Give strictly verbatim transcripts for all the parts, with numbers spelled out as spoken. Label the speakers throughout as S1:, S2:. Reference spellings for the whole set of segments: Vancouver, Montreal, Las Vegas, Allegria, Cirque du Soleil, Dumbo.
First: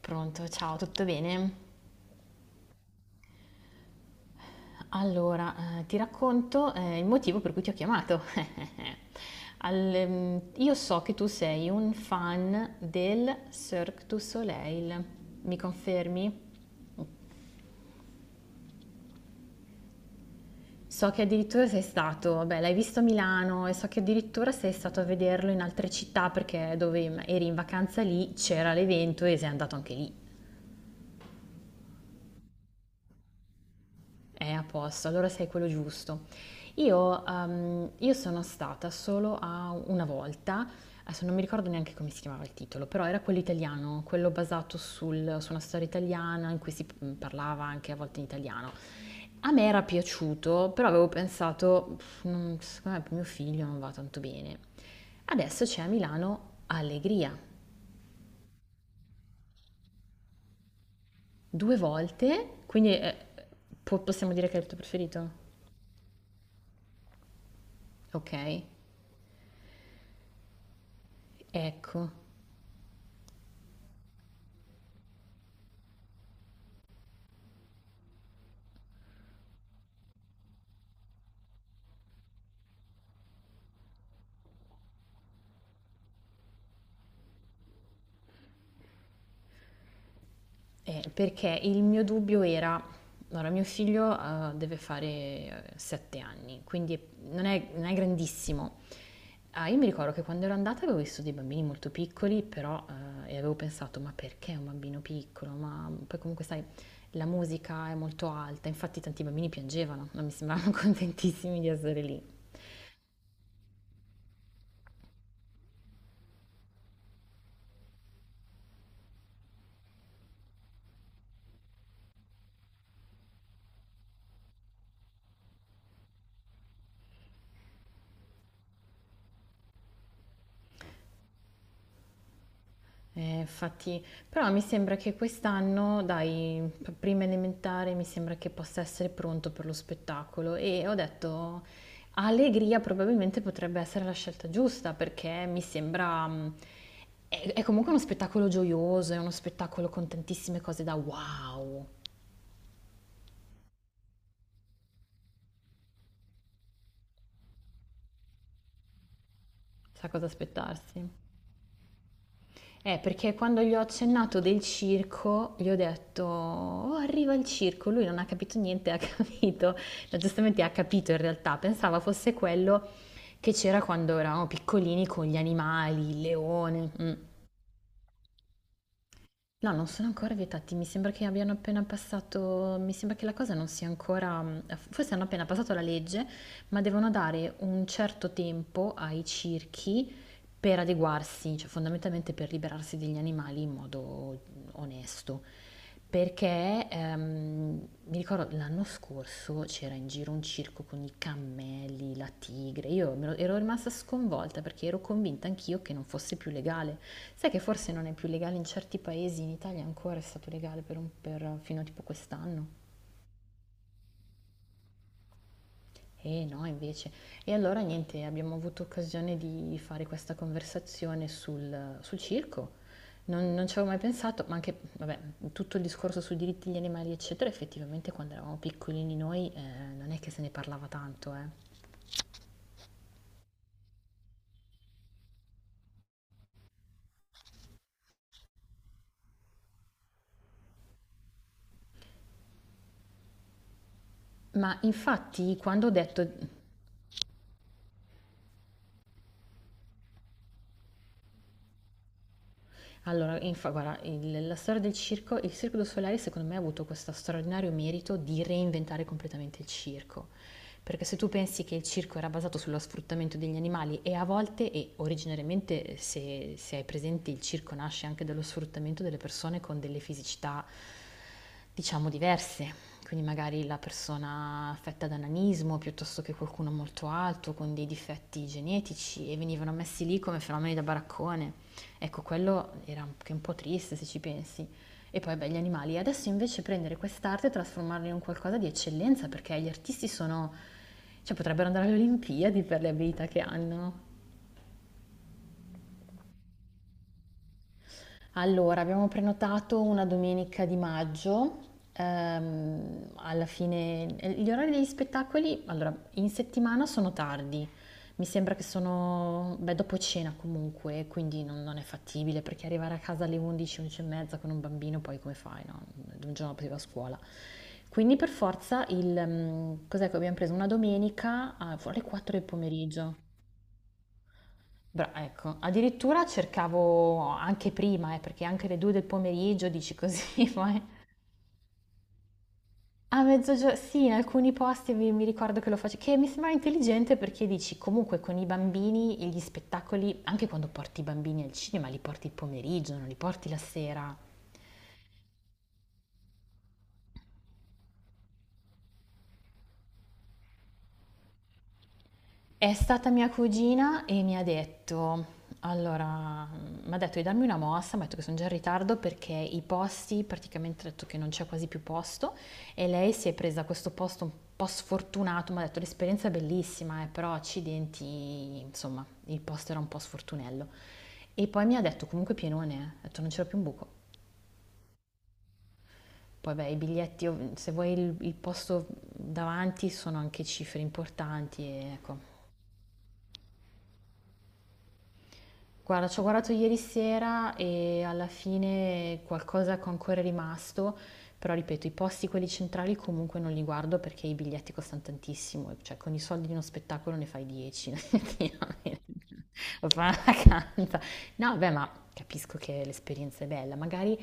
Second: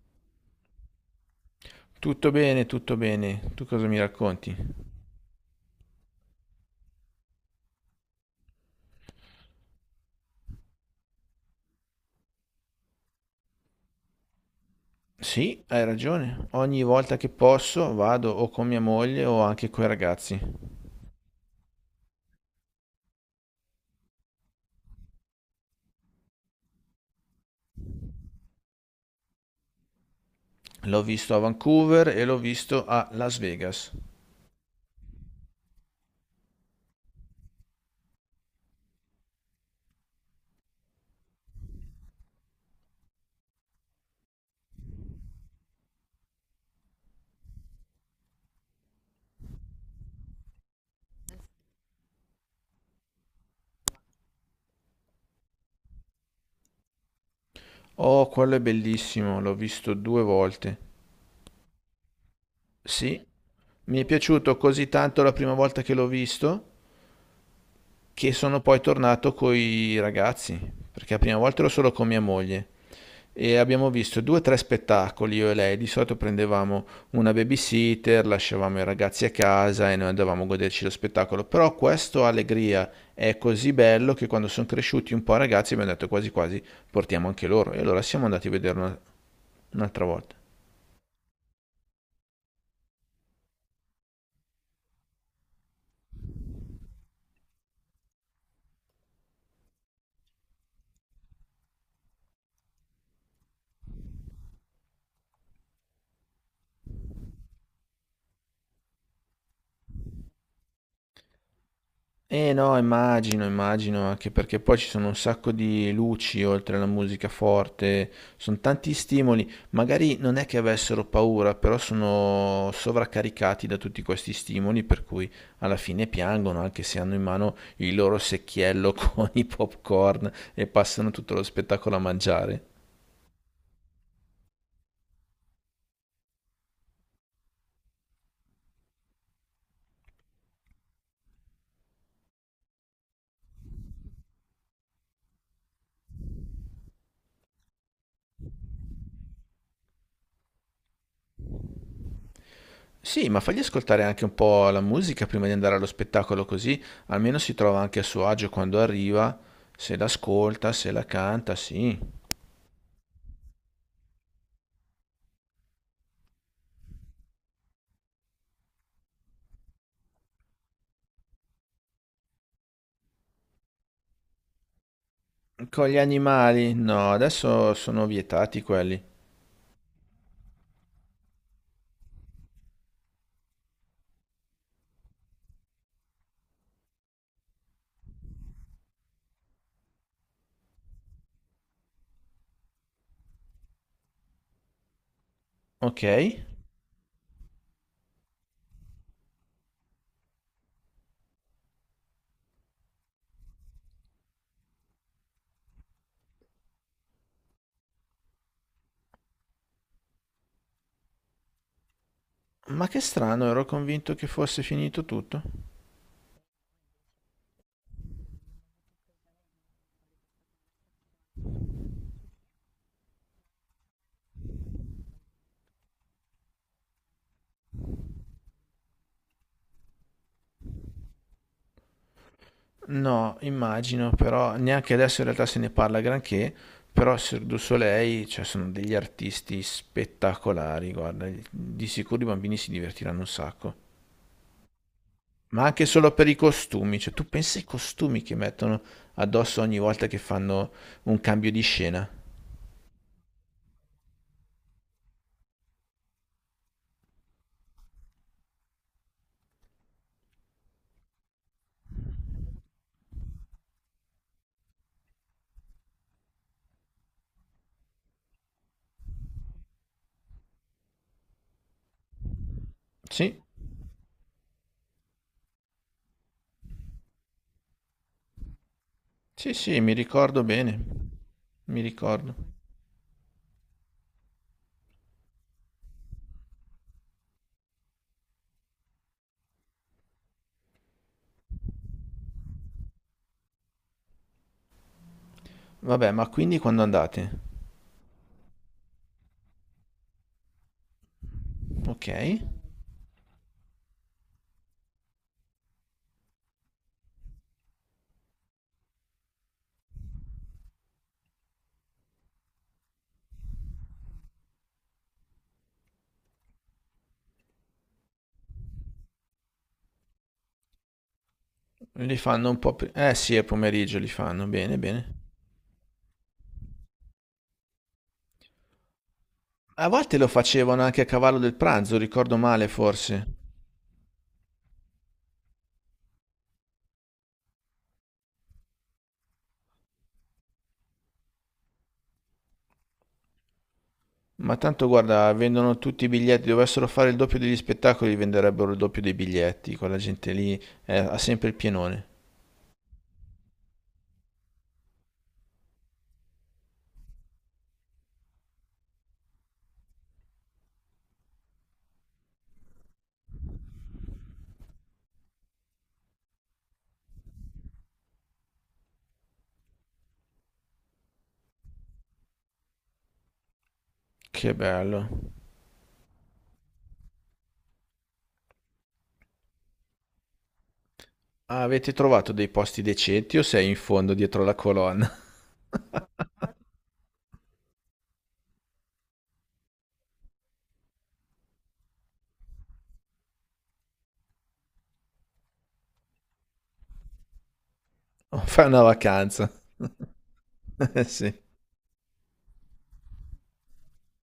S1: Pronto, ciao, tutto bene?
S2: Tutto bene, tutto bene. Tu cosa mi racconti?
S1: Allora, eh, ti racconto eh, il motivo per cui ti ho chiamato. Al- ehm, io so che tu sei un fan del Cirque du Soleil, mi
S2: Sì, hai ragione.
S1: confermi?
S2: Ogni volta che posso vado o con mia moglie o anche coi ragazzi.
S1: So che addirittura sei stato, beh, l'hai visto a Milano e so che addirittura sei stato a vederlo in altre città perché dove mm, eri in vacanza lì c'era l'evento e sei andato anche lì.
S2: L'ho visto a Vancouver e l'ho visto a Las Vegas.
S1: È a posto, allora sei quello giusto. Io, ehm, io sono stata solo a una volta, adesso non mi ricordo neanche come si chiamava il titolo, però era quello italiano, quello basato sul- su una storia italiana in cui si mm, parlava anche a volte in italiano. A me era piaciuto, però avevo pensato, "Pff, non- secondo me per mio figlio non va tanto bene." Adesso c'è a Milano Allegria,
S2: Oh, quello è bellissimo, l'ho visto due volte.
S1: due volte, quindi eh,
S2: Sì, mi
S1: po-
S2: è
S1: possiamo dire
S2: piaciuto
S1: che è il tuo
S2: così tanto
S1: preferito?
S2: la prima volta che l'ho visto che
S1: Ok,
S2: sono poi tornato coi ragazzi, perché la prima volta ero solo con
S1: ecco.
S2: mia moglie. E abbiamo visto due o tre spettacoli io e lei. Di solito prendevamo una babysitter, lasciavamo i ragazzi a casa e noi andavamo a goderci lo spettacolo. Però questo Allegria è così bello che quando sono cresciuti un po' i ragazzi abbiamo detto quasi quasi portiamo anche loro. E allora siamo andati a vederlo una- un'altra volta.
S1: Eh, perché il mio dubbio era, allora mio figlio eh, deve fare eh, sette anni, quindi è- non è, non è grandissimo. Ah, io mi ricordo che quando ero andata avevo visto dei bambini molto piccoli, però eh, e avevo pensato, ma perché un bambino piccolo? Ma poi comunque sai, la musica è molto alta, infatti tanti bambini piangevano, non mi sembravano contentissimi di essere lì.
S2: Eh no, immagino, immagino, anche perché poi ci sono un sacco di luci oltre alla musica forte, sono tanti stimoli, magari non è che avessero paura, però sono sovraccaricati da tutti questi stimoli, per cui alla fine piangono, anche se hanno in mano il loro secchiello con i popcorn e passano tutto lo spettacolo a mangiare.
S1: Eh, infatti, però mi sembra che quest'anno, dai, p- prima elementare, mi sembra che possa essere pronto per lo spettacolo e ho detto, Allegria probabilmente potrebbe essere la scelta giusta perché mi sembra, mh, è, è comunque uno spettacolo gioioso, è uno spettacolo con tantissime cose da wow,
S2: Sì, ma fagli ascoltare anche un po' la musica prima di andare allo spettacolo, così almeno si trova anche a suo agio quando arriva, se
S1: sa cosa
S2: l'ascolta, se
S1: aspettarsi.
S2: la canta, sì.
S1: Eh, perché quando gli ho accennato del circo, gli ho detto, oh, arriva il circo, lui non ha capito niente, ha capito. No, giustamente ha capito in realtà, pensava fosse quello che c'era quando eravamo piccolini con gli
S2: Con gli
S1: animali, il
S2: animali?
S1: leone.
S2: No,
S1: mm.
S2: adesso sono vietati quelli.
S1: No, non sono ancora vietati, mi sembra che abbiano appena passato, mi sembra che la cosa non sia ancora, forse hanno appena passato la legge, ma devono dare un certo tempo ai circhi per adeguarsi, cioè fondamentalmente per liberarsi degli animali in modo onesto.
S2: Ok.
S1: Perché ehm, mi ricordo l'anno scorso c'era in giro un circo con i cammelli, la tigre. Io me lo- ero rimasta sconvolta perché ero convinta anch'io che non fosse più legale. Sai che forse non è più legale in certi paesi, in Italia ancora è stato legale per un- per- fino a tipo quest'anno.
S2: Ma che strano, ero convinto che fosse finito tutto.
S1: Eh no, invece. E allora niente, abbiamo avuto occasione di fare questa conversazione sul, sul circo. Non, non ci avevo mai pensato, ma anche, vabbè, tutto il discorso sui diritti degli animali, eccetera, effettivamente quando eravamo piccolini noi eh, non è che se ne parlava tanto, eh.
S2: No, immagino, però neanche adesso in realtà se ne parla granché, però Cirque du Soleil, cioè sono degli artisti spettacolari, guarda, di sicuro i bambini si divertiranno un sacco.
S1: Ma infatti
S2: Ma anche
S1: quando ho
S2: solo
S1: detto.
S2: per i costumi, cioè tu pensi ai costumi che mettono addosso ogni volta che fanno un cambio di scena?
S1: Allora, infa guarda, il la storia del circo il Cirque du Soleil secondo me ha avuto questo straordinario merito di reinventare completamente il circo. Perché se tu pensi che il circo era basato sullo sfruttamento degli animali e a volte, e originariamente se se hai presente il circo nasce anche dallo sfruttamento delle persone con delle fisicità diciamo diverse. Quindi
S2: Sì,
S1: magari la persona affetta da nanismo piuttosto che qualcuno molto alto con dei difetti genetici e
S2: sì,
S1: venivano
S2: sì, mi
S1: messi lì come
S2: ricordo
S1: fenomeni da
S2: bene,
S1: baraccone.
S2: mi
S1: Ecco,
S2: ricordo.
S1: quello era anche un po' triste se ci pensi. E poi beh, gli animali. Adesso invece prendere quest'arte e trasformarla in un qualcosa di eccellenza perché gli artisti sono... cioè potrebbero andare alle Olimpiadi per le abilità che hanno.
S2: Vabbè, ma quindi quando andate?
S1: Allora, abbiamo prenotato una domenica di maggio,
S2: Ok.
S1: ehm, alla fine eh, gli orari degli spettacoli, allora, in settimana sono tardi, mi sembra che sono, beh, dopo cena comunque, quindi non, non è fattibile perché arrivare a casa alle undici, undici e mezza con un bambino, poi come fai, no? Un giorno dopo si va a scuola. Quindi per forza il, ehm, cos'è che abbiamo preso? Una domenica ah, alle
S2: Li
S1: quattro del
S2: fanno un po' pri- Eh
S1: pomeriggio.
S2: sì, è pomeriggio li fanno, bene,
S1: Bra
S2: bene.
S1: ecco, addirittura cercavo anche prima, eh, perché anche le due del pomeriggio
S2: A
S1: dici
S2: volte lo
S1: così, poi
S2: facevano anche a cavallo del pranzo, ricordo male
S1: a
S2: forse.
S1: mezzogio sì, in alcuni posti mi, mi ricordo che lo facevo, che mi sembrava intelligente perché dici comunque con i bambini e gli spettacoli, anche quando porti i bambini al cinema, li porti il pomeriggio, non li porti la sera.
S2: Ma tanto guarda, vendono tutti i biglietti, dovessero fare il doppio degli spettacoli, venderebbero il doppio dei biglietti, quella gente lì eh, ha sempre il pienone.
S1: È stata mia cugina e mi ha detto, allora, mm, mi ha detto di darmi una mossa, mi ha detto che sono già in ritardo perché i posti, praticamente ha detto che non c'è quasi più posto e lei si è presa questo posto un po' sfortunato, mi ha detto l'esperienza è bellissima, eh, però accidenti, insomma, il posto era un po' sfortunello. E poi mi ha detto comunque pienone, eh. Ha detto non c'era più un buco.
S2: Che bello.
S1: Poi beh, i biglietti, ov- se vuoi il, il posto davanti sono anche cifre importanti
S2: Ah, avete
S1: e ecco.
S2: trovato dei posti decenti o sei in fondo dietro la colonna?
S1: Guarda, ci ho guardato ieri sera e alla fine qualcosa che ancora è rimasto, però ripeto, i posti quelli centrali comunque non li guardo perché i biglietti costano tantissimo, cioè con i soldi di uno spettacolo ne fai dieci,
S2: O fai una vacanza?
S1: lo fa una canta.
S2: Sì.
S1: No, beh, ma capisco che l'esperienza è bella, magari,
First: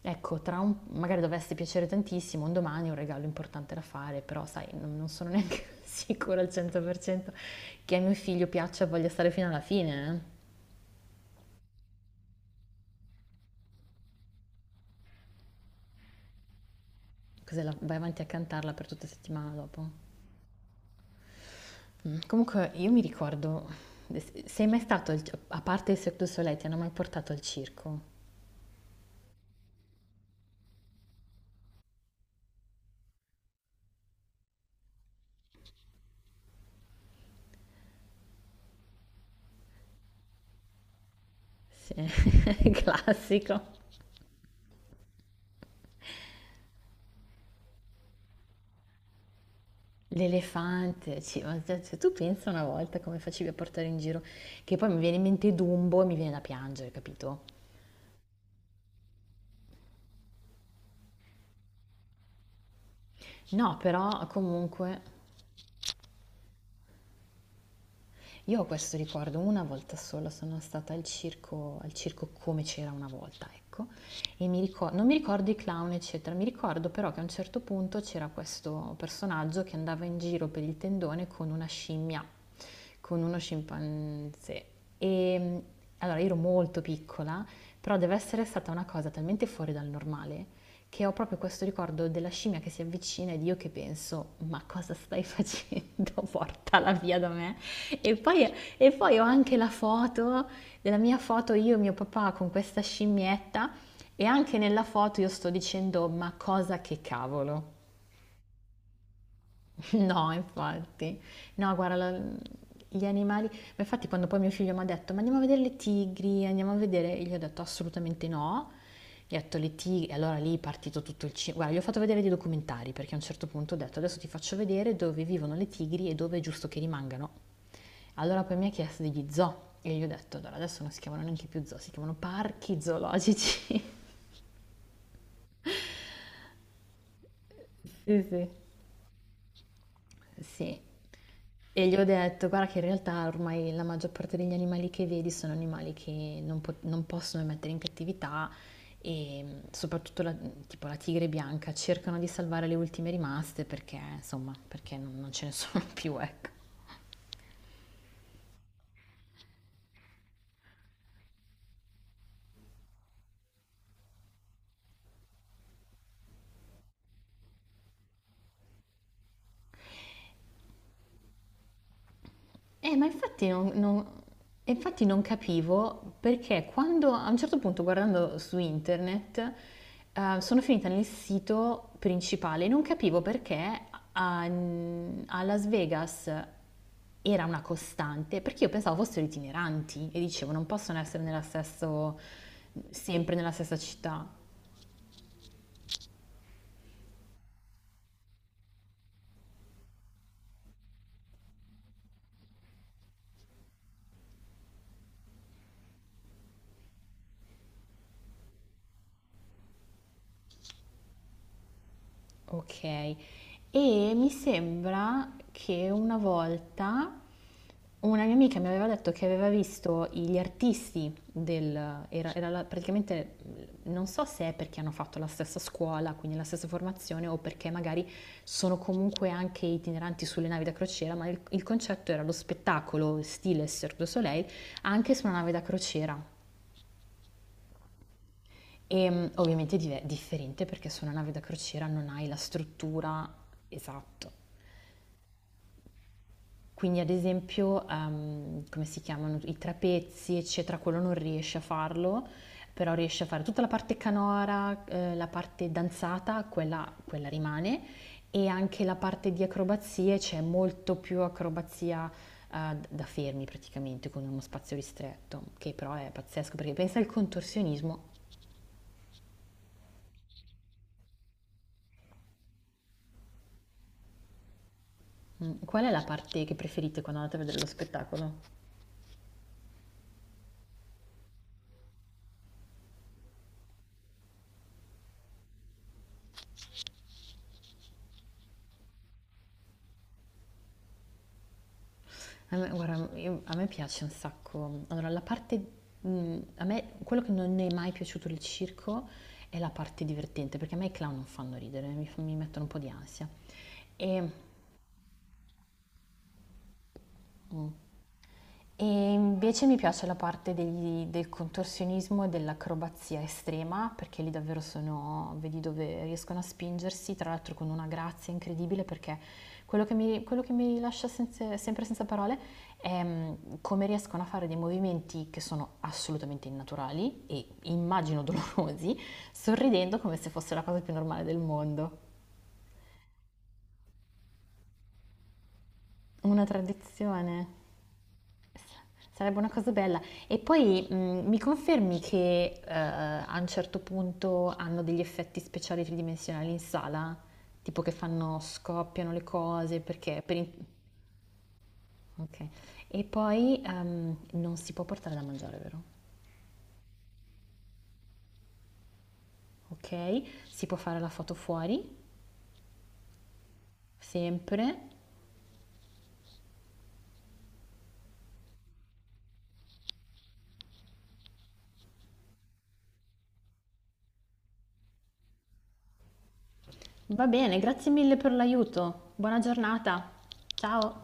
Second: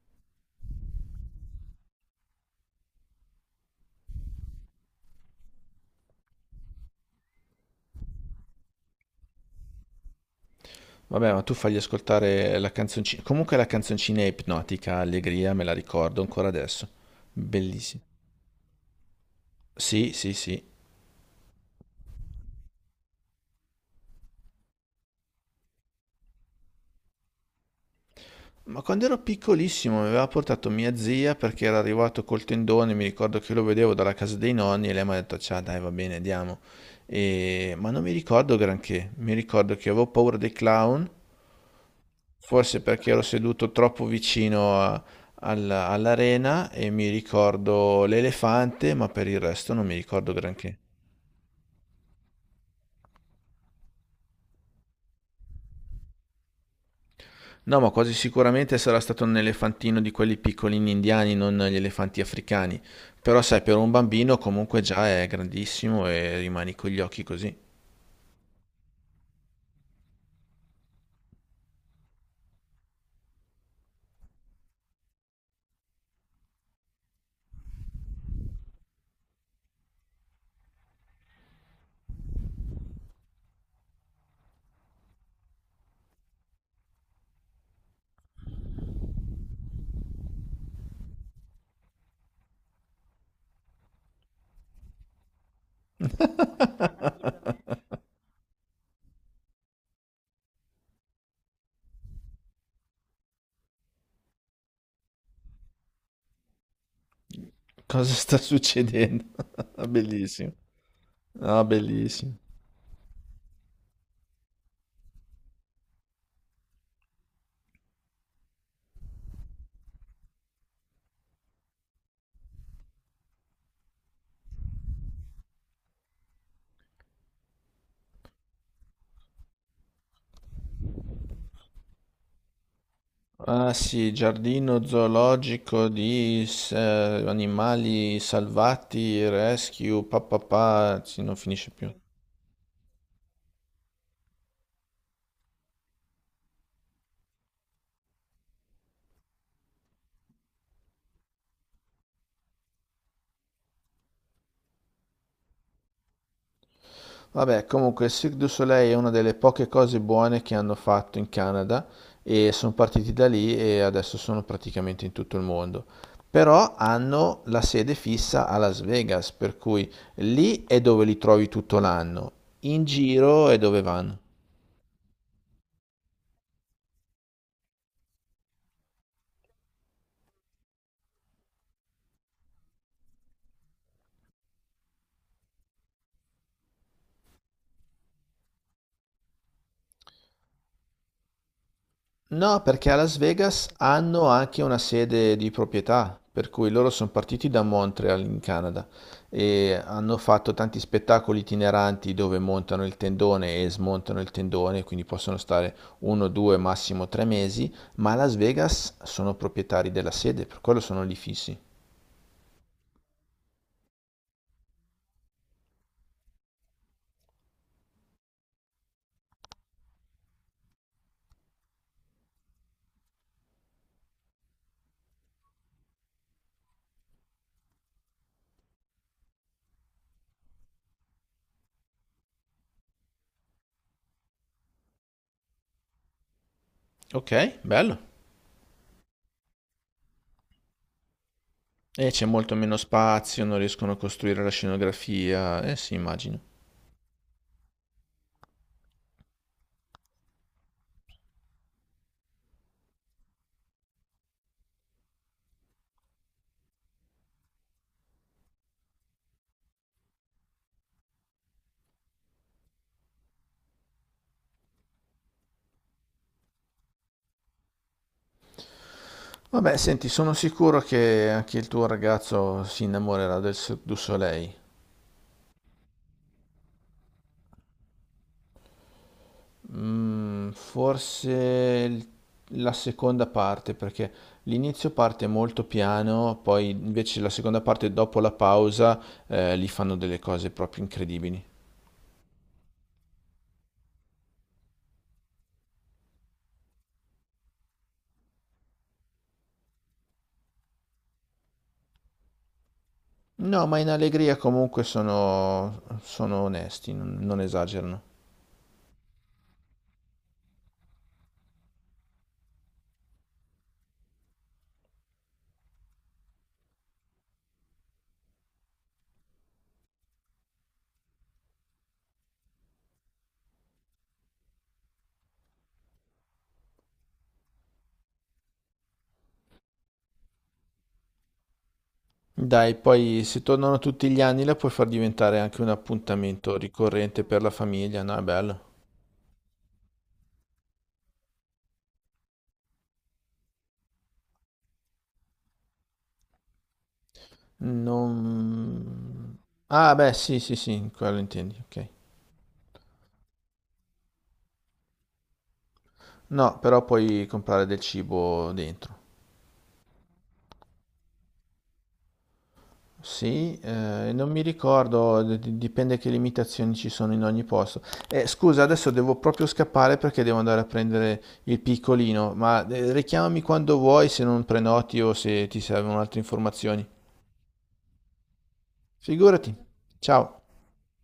S1: ecco, tra un, magari dovesse piacere tantissimo, un domani è un regalo importante da fare, però sai, non, non sono neanche sicura al cento per cento che a mio figlio piaccia e voglia stare fino alla fine, eh.
S2: Vabbè, ma tu fagli ascoltare la canzoncina. Comunque la canzoncina è ipnotica, allegria, me la ricordo ancora adesso.
S1: Cos'è la- vai
S2: Bellissima.
S1: avanti a cantarla per tutta la settimana dopo?
S2: Sì, sì, sì.
S1: Mm. Comunque io mi ricordo, sei mai stato, al- a parte il Cirque du Soleil, ti hanno mai portato al circo?
S2: Ma quando ero piccolissimo mi aveva portato mia zia perché era arrivato col tendone, mi ricordo che lo vedevo dalla casa dei nonni e lei mi ha detto, ciao, dai, va bene, andiamo. E- Ma non mi ricordo granché. Mi ricordo che avevo paura dei clown,
S1: Sì,
S2: forse perché ero seduto
S1: classico.
S2: troppo vicino a- alla- all'arena e mi ricordo l'elefante, ma per il resto non mi ricordo granché.
S1: L'elefante, ci- ma se se tu pensa una volta come facevi a portare in giro, che poi mi viene in mente Dumbo e mi viene da piangere, capito?
S2: No, ma quasi sicuramente sarà stato un elefantino di quelli piccolini indiani, non gli elefanti africani. Però sai, per
S1: No,
S2: un
S1: però
S2: bambino comunque
S1: comunque.
S2: già è grandissimo e rimani con gli occhi così.
S1: Io ho questo ricordo una volta sola, sono stata al circo al circo Come c'era una volta, ecco, e mi ricor non mi ricordo i clown, eccetera, mi ricordo però che a un certo punto c'era questo personaggio che andava in giro per il tendone con una scimmia, con uno scimpanzé. E allora io ero molto piccola, però deve essere stata una cosa talmente fuori dal normale che ho proprio questo ricordo della scimmia che si avvicina ed io che penso: "Ma cosa stai facendo? Portala via da me". E poi, e poi ho anche la foto della mia foto io e mio papà con questa scimmietta e anche nella foto io sto dicendo ma cosa che cavolo.
S2: Cosa sta succedendo?
S1: No,
S2: Bellissimo.
S1: infatti.
S2: Ah,
S1: No, guarda, la-
S2: bellissimo.
S1: gli animali... Ma infatti quando poi mio figlio mi ha detto, ma andiamo a vedere le tigri, andiamo a vedere... Io gli ho detto assolutamente no. Gli ho detto le tigri... E allora lì è partito tutto il cinema. Guarda, gli ho fatto vedere dei documentari, perché a un certo punto ho detto, adesso ti faccio vedere dove vivono le tigri e dove è giusto che rimangano. Allora poi mi ha chiesto degli zoo. E io gli ho detto, allora adesso non si chiamano neanche più zoo, si chiamano parchi
S2: Ah
S1: zoologici.
S2: sì, giardino zoologico di s- eh, animali
S1: Sì, sì.
S2: salvati, rescue,
S1: Sì,
S2: papà, sì, non finisce
S1: e
S2: più.
S1: gli ho detto: "Guarda che in realtà ormai la maggior parte degli animali che vedi sono animali che non po non possono mettere in cattività e, mhmm, soprattutto la mhmm, tipo la tigre bianca cercano di salvare le ultime rimaste perché, insomma, perché non non ce ne sono più, ecco".
S2: Vabbè, comunque il Cirque du Soleil è una delle poche cose buone che hanno fatto in Canada e sono partiti da lì e adesso sono praticamente in tutto il mondo. Però hanno la sede fissa a Las Vegas, per cui lì è dove li trovi tutto l'anno, in
S1: Eh, ma infatti
S2: giro è
S1: non,
S2: dove
S1: non-
S2: vanno.
S1: e infatti non capivo perché quando a un certo punto guardando su internet eh, sono finita nel sito principale e non capivo perché a, a Las Vegas era una costante, perché io pensavo fossero itineranti e dicevo non possono essere nella stesso,
S2: No, perché a Las
S1: sempre nella
S2: Vegas
S1: stessa
S2: hanno
S1: città.
S2: anche una sede di proprietà, per cui loro sono partiti da Montreal in Canada e hanno fatto tanti spettacoli itineranti dove montano il tendone e smontano il tendone, quindi possono stare uno, due, massimo tre mesi, ma a Las Vegas sono proprietari della sede, per quello sono lì fissi.
S1: Ok, e mi sembra che una volta una mia amica mi aveva detto che aveva visto gli artisti del... Era, era la- praticamente, non so se è perché hanno fatto la stessa scuola, quindi la stessa formazione, o perché magari sono comunque anche itineranti sulle navi da crociera, ma il, il concetto era lo spettacolo stile Cirque du Soleil anche su una nave da crociera.
S2: Ok, bello.
S1: E mm, ovviamente è differente perché su una nave da crociera non
S2: E c'è
S1: hai la
S2: molto meno
S1: struttura
S2: spazio, non riescono a
S1: esatta.
S2: costruire la scenografia, eh sì, immagino.
S1: Quindi ad esempio, ehm, come si chiamano, i trapezzi, eccetera, quello non riesce a farlo, però riesce a fare tutta la parte canora, eh, la parte danzata, quella, quella rimane, e anche la parte di acrobazie, c'è molto più acrobazia eh, da fermi praticamente, con uno spazio ristretto, che però è pazzesco, perché pensa al contorsionismo.
S2: Vabbè, senti, sono sicuro che anche il tuo ragazzo si innamorerà del Cirque du Soleil.
S1: Mm, Qual è la parte che preferite quando andate a vedere lo spettacolo?
S2: Mm, forse il- la seconda parte, perché l'inizio parte molto piano, poi invece la seconda parte, dopo la pausa, eh, lì fanno delle cose proprio incredibili.
S1: A me, guarda, io- a me piace un sacco. Allora, la parte, mh, a me, quello che non è mai piaciuto del circo è la parte divertente, perché a me i clown non fanno ridere, mi, fa- mi mettono un po' di ansia.
S2: No, ma in
S1: E
S2: allegria comunque sono, sono onesti, non, non esagerano.
S1: E invece mi piace la parte degli- del contorsionismo e dell'acrobazia estrema, perché lì davvero sono, vedi dove riescono a spingersi, tra l'altro con una grazia incredibile, perché quello che mi, quello che mi lascia senza- sempre senza parole è mm, come riescono a fare dei movimenti che sono assolutamente innaturali e immagino dolorosi, sorridendo come se fosse la cosa più normale del mondo.
S2: Dai, poi se tornano tutti gli anni la puoi far diventare anche un
S1: Una
S2: appuntamento ricorrente per
S1: tradizione.
S2: la famiglia, no? È bello.
S1: Sarebbe una cosa bella. E poi, mhmm, mi confermi che, uhm, a un certo punto hanno degli effetti speciali tridimensionali in sala? Tipo che fanno scoppiano le
S2: Non...
S1: cose
S2: Ah, beh,
S1: perché per
S2: sì,
S1: in.
S2: sì, sì, quello intendi, ok.
S1: Okay. E poi, uhm, non si può portare da mangiare, vero?
S2: No, però puoi comprare del cibo dentro.
S1: Okay, si può fare la foto fuori,
S2: Sì, eh, non mi
S1: sempre.
S2: ricordo, d- d- dipende che limitazioni ci sono in ogni posto. Eh, scusa, adesso devo proprio scappare perché devo andare a prendere il piccolino, ma eh, richiamami quando vuoi se non prenoti o se ti servono altre informazioni.
S1: Va bene, grazie mille per l'aiuto. Buona
S2: Figurati.
S1: giornata.
S2: Ciao.
S1: Ciao.